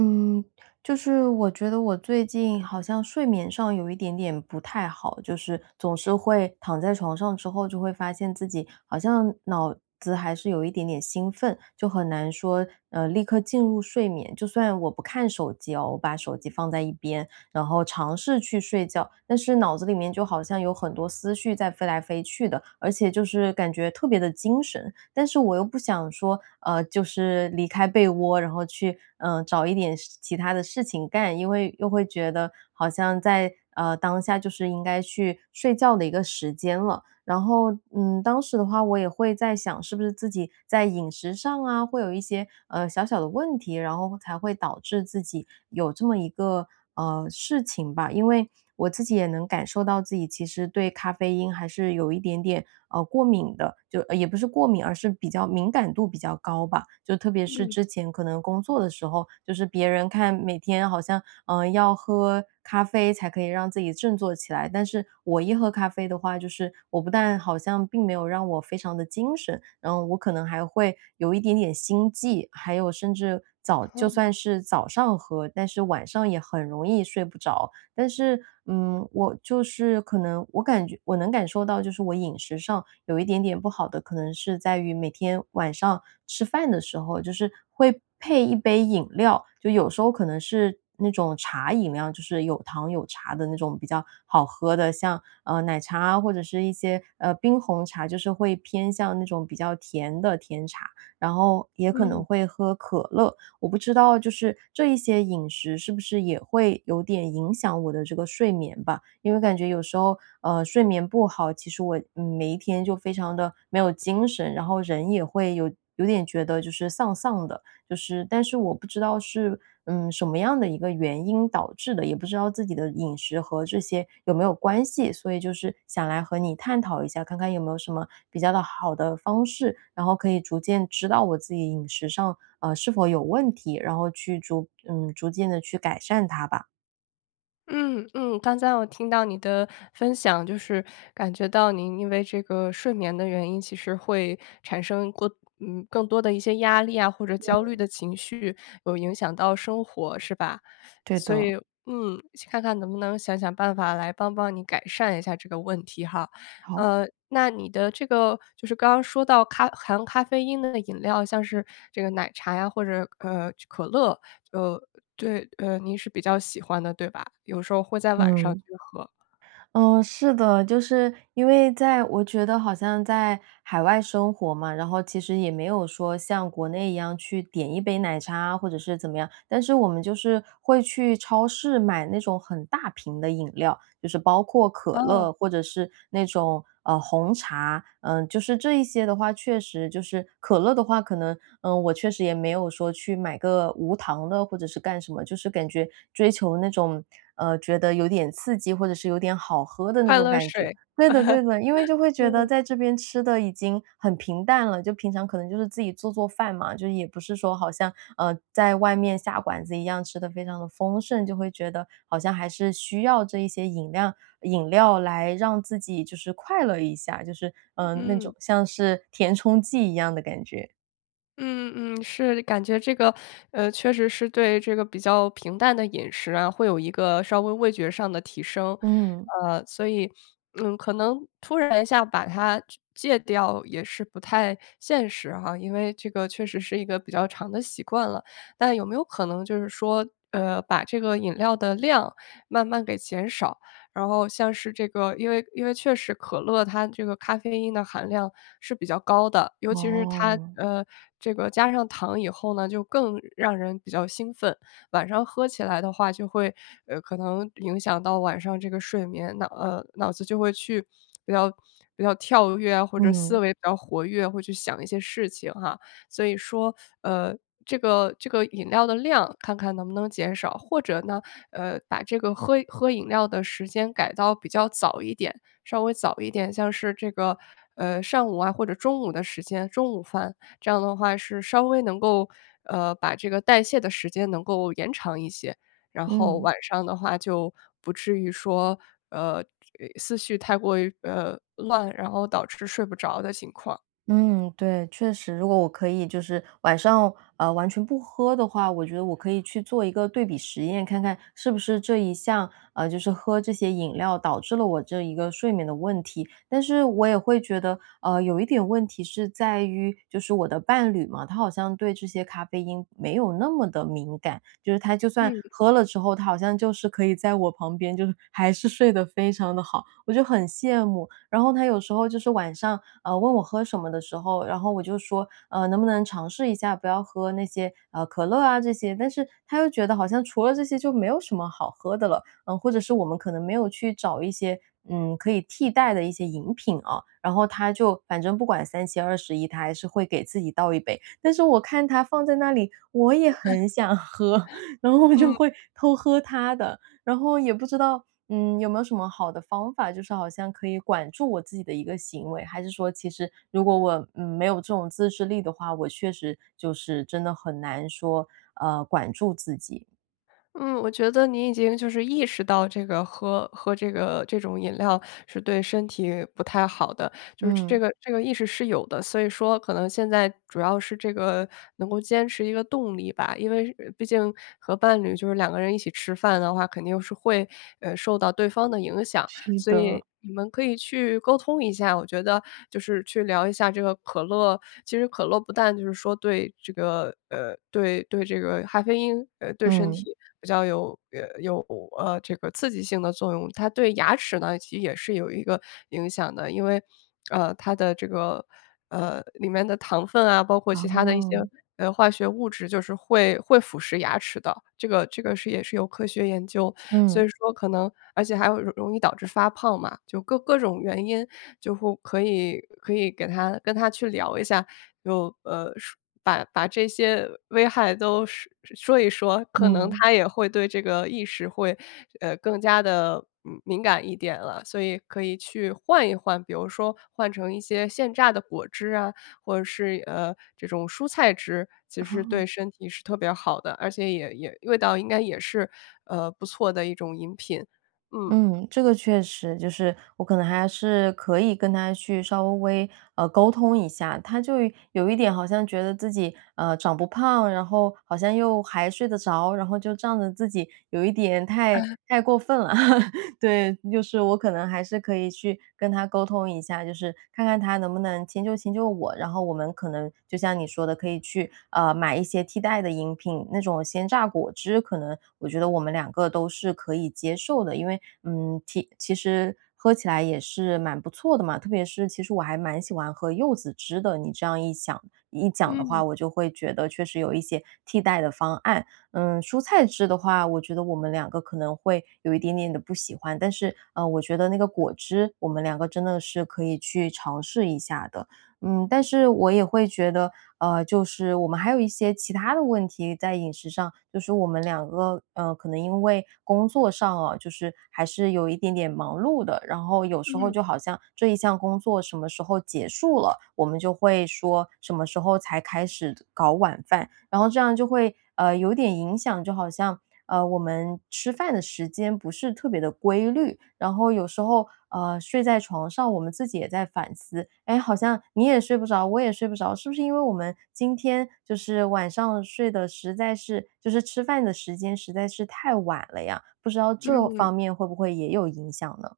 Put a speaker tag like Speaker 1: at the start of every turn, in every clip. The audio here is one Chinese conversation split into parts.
Speaker 1: 嗯，就是我觉得我最近好像睡眠上有一点点不太好，就是总是会躺在床上之后，就会发现自己好像脑子还是有一点点兴奋。就很难说，呃，立刻进入睡眠，就算我不看手机哦，我把手机放在一边，然后尝试去睡觉，但是脑子里面就好像有很多思绪在飞来飞去的，而且就是感觉特别地精神。但是我又不想说，呃，就是离开被窝，然后去，呃，找一点事其它的事情干，因为又会觉得好像在，呃，当下就是应该去睡觉的一个时间了。然后，嗯，当时的话我也会在想是不是自己在饮食上啊，会有一些，呃，小小的问题，然后才会导致自己有这么一个，呃，事情吧。因为我自己也能感受到自己其实对咖啡因还是有一点点，啊，过敏的，就呃也不是过敏，而是比较敏感度比较高吧，就特别是
Speaker 2: 嗯。
Speaker 1: 之前可能工作的时候，就是别人看每天好像，呃，要喝咖啡才可以让自己振作起来。但是我一喝咖啡的话，就是我不但好像并没有让我非常的精神，然后我可能还会有一点点心悸，还有甚至早就算
Speaker 2: 啊。
Speaker 1: 是早上喝，但是晚上也很容易睡不着。但是，嗯，我就是可能我感觉我能感受到就是，我饮食上有一点点不好的，可能是在于每天晚上吃饭的时候，就是会配1杯饮料。就有时候可能是那种茶饮料，就是有糖有茶的那种比较好喝的，像，呃，奶茶啊，或者是一些，呃，冰红茶，就是会偏向那种比较甜的甜茶，然后也可能
Speaker 2: 嗯。
Speaker 1: 会喝可乐。我不知道就是这一些饮食是不是也会有点影响我的这个睡眠吧，因为感觉有时候，呃，睡眠不好，其实我每一天就非常的没有精神，然后人也会有有点觉得就是丧丧的。就是但是我不知道是，嗯，什么样的一个原因导致的，也不知道自己的饮食和这些有没有关系，所以就是想来和你探讨一下。看看有没有什么比较的好的方式，然后可以逐渐知道我自己饮食上，呃，是否有问题，然后去逐嗯，逐渐地去改善它吧。
Speaker 2: 嗯嗯，刚才我听到你的分享，就是，感觉到您因为这个睡眠的原因其实会产生更嗯，更多的一些压力啊，或者焦虑
Speaker 1: 嗯。
Speaker 2: 的情绪有影响到生活是吧？
Speaker 1: 对
Speaker 2: 所以
Speaker 1: 的。
Speaker 2: 嗯，去看看能不能想想办法来帮帮你改善一下这个问题哈。
Speaker 1: 好。
Speaker 2: 呃，那你的这个就是刚刚说到，咖含咖啡因的那饮料，像是这个奶茶呀，或者，呃，可乐，呃，对，呃您是比较喜欢的，对吧？有时候会在晚上去
Speaker 1: 嗯。
Speaker 2: 喝。
Speaker 1: 嗯，是的。就是因为在我觉得好像在海外生活嘛，然后其实也没有说像国内一样去点一杯奶茶啊，或者是怎么样。但是我们就是会去超市买那种很大瓶的饮料，就是包括可
Speaker 2: 嗯。
Speaker 1: 乐，或者是那种，呃，红茶。嗯，就是这一些的话，确实，就是可乐的话，可能，呃，我确实也没有说去买个无糖的，或者是干什么。就是感觉追求那种，呃，觉得有点刺激，或者是有点好喝的那
Speaker 2: 快
Speaker 1: 种
Speaker 2: 乐
Speaker 1: 感觉。
Speaker 2: 水。
Speaker 1: 对的对的，因为就会 觉得
Speaker 2: 嗯。
Speaker 1: 在这边吃的已经很平淡了，就平常可能就是自己做做饭嘛，就也不是说好像，嗯，在外面下馆子一样吃得非常地丰盛，就会觉得好像还是需要这一些饮料饮料来让自己就是快乐一下，就是，嗯，那种
Speaker 2: 嗯。
Speaker 1: 像是填充剂一样的感觉。
Speaker 2: 嗯嗯，是感觉这个，呃，确实是对这个比较平淡的饮食啊，会有一个稍微味觉上的提升。
Speaker 1: 嗯。
Speaker 2: 呃，所以，嗯，可能突然一下把它戒掉也是不太现实哈，因为这个确实是一个比较长的习惯了。但有没有可能就是说，呃，把这个饮料的量慢慢给减少，然后像是这个因为因为确实可乐它这个咖啡因的含量是比较高的，尤其是它
Speaker 1: 哦。
Speaker 2: 呃，这个加上糖以后呢，就更让人比较兴奋，晚上喝起来的话，就会，呃，可能影响到晚上这个睡眠，那，呃，脑子就会去比较比较跳跃或者思
Speaker 1: 嗯。
Speaker 2: 维比较活跃，会去想一些事情哈。所以说，呃，这个这个饮料的量，看看能不能减少。或者呢，呃，把这个喝喝饮料的时间改到比较早一点，稍微早一点，像是这个，呃，上午啊，或者中午的时间，中午饭，这样的话是稍微能够，呃，把这个代谢的时间能够延长一些。然后
Speaker 1: 嗯。
Speaker 2: 晚上的话就不至于说，呃，思绪太过于，呃，乱，然后导致睡不着的情况。
Speaker 1: 嗯，对，确实。如果我可以就是晚上，呃，完全不喝的话，我觉得我可以去做一个对比实验，看看是不是这一项，呃，就是喝这些饮料导致了我这一个睡眠的问题。但是我也会觉得，呃，有一点问题是在于，就是我的伴侣嘛，他好像对这些咖啡因没有那么地敏感，就是他就算
Speaker 2: 嗯。
Speaker 1: 喝了之后，他好像就是可以在我旁边，就是还是睡得非常地好，我就很羡慕。然后他有时候就是晚上，呃，问我喝什么的时候，然后我就说，呃，能不能尝试一下，不要喝那些，啊，可乐啊这些，但是他又觉得好像除了这些就没有什么好喝的了。呃，或者是我们可能没有去找一些，嗯，可以替代的一些饮品哦。然后他就反正不管三七二十一，他还是会给自己倒一杯。但是我看他放在那里，我也 很想喝，然后我就
Speaker 2: 嗯。
Speaker 1: 会偷喝他的。然后也不知道，嗯，有没有什么好的方法，就是好像可以管住我自己的一个行为，还是说其实如果我没有这种自制力的话，我确实就是真的很难说，呃，管住自己。
Speaker 2: 嗯，我觉得你已经就是意识到这个喝喝这个这种饮料是对身体不太好的，就是
Speaker 1: 嗯。
Speaker 2: 这个这个意识是有的，所以说，可能现在主要是这个能够坚持一个动力吧。因为是毕竟和伴侣就是2个人一起吃饭的话，肯定是会，呃，受到对方的影响，
Speaker 1: 是
Speaker 2: 所
Speaker 1: 的。
Speaker 2: 以你们可以去沟通一下，我觉得就是去聊一下这个可乐其实可乐不但就是说对这个，呃，对对这个咖啡因，呃，对身
Speaker 1: 嗯。
Speaker 2: 体比较有呃有呃这个刺激性的作用，它对牙齿呢，其实也是有一个影响的，因为，呃，它的这个，呃，里面的糖分啊，包括其他的一些，
Speaker 1: 哦。
Speaker 2: 呃，化学物质就是会会腐蚀牙齿的，这个这个是也是有科学研究，所
Speaker 1: 嗯。
Speaker 2: 以说，可能而且还有容易导致发胖嘛。就各各种原因就会可以可以给他跟他去聊一下，有，呃，说把把这些危害都说说一说，可能
Speaker 1: 嗯。
Speaker 2: 他也会对这个意识会更加地，嗯，敏感一点了，所以可以去换一换。比如说换成一些现榨的果汁啊，或者是，呃，这种蔬菜汁，其实
Speaker 1: 哦。
Speaker 2: 对身体是特别好的，而且也也味道应该也是，呃，不错的一种饮品。嗯。
Speaker 1: 嗯，这个确实，就是我可能还是可以跟他去稍微，呃，沟通一下，他就有一点好像觉得自己，呃，长不胖，然后好像又还睡得着，然后就仗着自己有一点太
Speaker 2: 哎。
Speaker 1: 太过分了。对，就是我可能还是可以去跟他沟通一下，就是看看他能不能迁就迁就我，然后我们可能就像你说的，可以去，呃，买一些替代的饮品，那种鲜榨果汁可能我觉得我们两个都是可以接受的，因为，嗯，其其实喝起来也是蛮不错的嘛，特别是其实我还蛮喜欢喝柚子汁的，你这样一想一讲的话，
Speaker 2: 嗯。
Speaker 1: 我就会觉得确实有一些替代的方案。嗯，蔬菜汁的话，我觉得我们两个可能会有一点点地不喜欢，但是，呃，我觉得那个果汁我们两个真的是可以去尝试一下的。嗯，但是我也会觉得，呃，就是我们还有一些其他的问题在饮食上，就是我们两个，呃，可能因为工作上哦，就是还是有一点点忙碌的，然后有时候
Speaker 2: 嗯。
Speaker 1: 就好像这一项工作什么时候结束了，我们就会说什么时候才开始搞晚饭，然后这样就会，呃，有点影响就好像，呃，我们吃饭的时间不是特别地规律，然后有时候，呃，睡在床上，我们自己也在反思，哎，好像你也睡不着，我也睡不着，是不是因为我们今天就是晚上睡得实在是就是吃饭的时间实在是太晚了呀，不知道这
Speaker 2: 嗯。
Speaker 1: 方面会不会也有影响呢？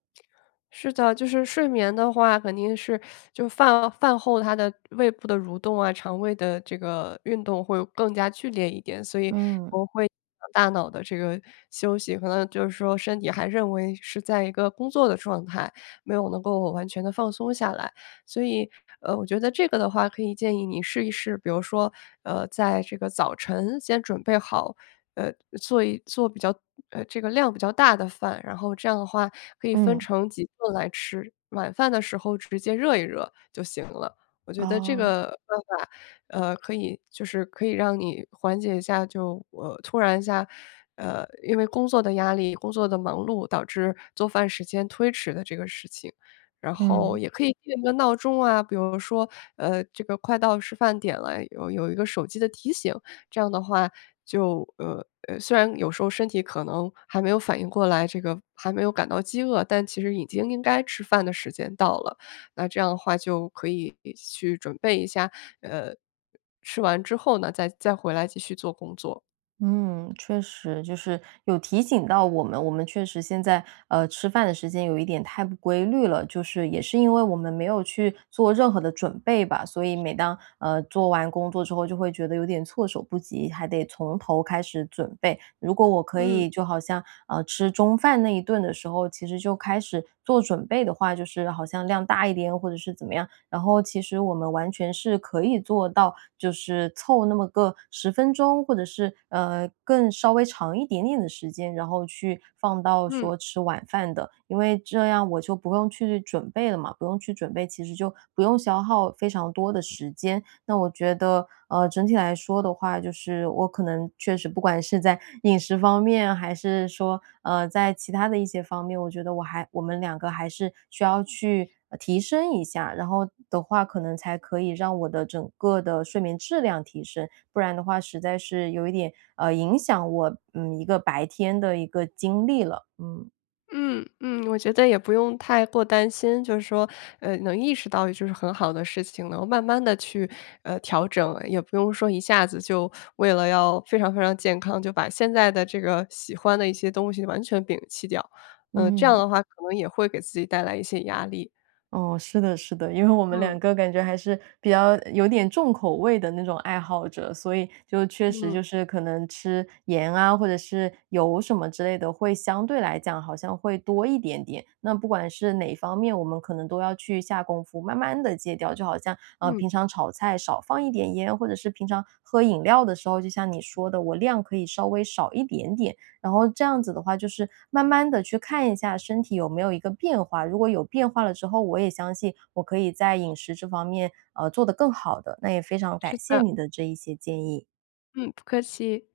Speaker 2: 是的，就是睡眠的话，肯定是 就饭饭后它的胃部的蠕动啊，肠胃的这个运动会更加剧烈一点，所以
Speaker 1: 嗯。
Speaker 2: 我会 [unintelligible] 大脑的这个休息，可能就是说身体还认为是在一个工作的状态，没有能够完全地放松下来，所以，呃，我觉得这个的话可以建议你试一试，比如说，呃，在这个早晨先准备好，呃，做一做比较，呃，这个量比较大的饭，然后这样的话可以分
Speaker 1: 嗯。
Speaker 2: 成几顿来吃，晚饭的时候直接热一热就行了。我觉得这
Speaker 1: 哦。
Speaker 2: 个办法，呃，可以就是可以让你缓解一下，就突然一下，呃，因为工作的压力，工作的忙碌导致做饭时间推迟的这个事情，然后
Speaker 1: 嗯。
Speaker 2: 也可以定一个闹钟啊，比如说，呃，这个快到吃饭点了，有有一个手机的提醒，这样的话就，呃呃，虽然有时候身体可能还没有反应过来，这个还没有感到饥饿，但其实已经应该吃饭的时间到了，那这样的话就可以去准备一下，呃，吃完之后呢，再再回来继续做工作。
Speaker 1: 嗯，确实，就是有提醒到我们，我们确实现在，呃，吃饭的时间有一点太不规律了。就是，也是因为我们没有去做任何的准备吧！所以每当，呃，做完工作之后，就会觉得有点措手不及，还得从头开始准备。如果我可
Speaker 2: 嗯。
Speaker 1: 以就好像，呃，吃中饭那一顿的时候，其实就开始做准备的话，就是好像量大一点或者是怎么样，然后其实我们完全是可以做到就是凑那么个10分钟，或者是，呃，更稍微长一点点的时间，然后去放到
Speaker 2: 嗯。
Speaker 1: 说吃晚饭的，因为这样我就不用去准备了嘛。不用去准备，其实就不用消耗非常多的时间。那我觉得，呃，整体来说的话，就是我可能确实不管是在饮食方面，还是说，呃，在其他的一些方面，我觉得我还我们2个还是需要去提升一下，然后的话可能才可以让我的整个的睡眠质量提升。不然的话实在是有一点，呃，影响我，嗯，一个白天的一个精力了，嗯。
Speaker 2: 嗯，嗯，我觉得也不用太过担心，就是说，呃，能意识到就是很好的事情啦。然后慢慢地去，呃，调整，也不用说一下子就为了要非常非常健康，就把现在的这个喜欢的一些东西完全摒弃掉，呃，这样的
Speaker 1: 嗯。
Speaker 2: 话可能也会给自己带来一些压力。
Speaker 1: 哦，是的是的。因为我们
Speaker 2: 嗯。
Speaker 1: 两个感觉还是比较有点重口味的那种爱好者，所以就确实
Speaker 2: 嗯。
Speaker 1: 就是可能吃盐啊，或者是油什么之类的，会相对来讲好像会多一点点。那不管是哪方面，我们可能都要去下功夫，慢慢地戒掉，就好像，呃，
Speaker 2: 嗯
Speaker 1: 平常炒菜，少放一点盐，或者是平常喝饮料的时候，就像你说的，我量可以稍微少一点点。然后这样子的话，就是慢慢地去看一下身体有没有一个变化，如果有变化了之后，我也相信我可以在饮食这方面，呃，做得更好的。那也非常
Speaker 2: 是
Speaker 1: 感谢
Speaker 2: 的。
Speaker 1: 你的这一些建议。
Speaker 2: 嗯，不客气。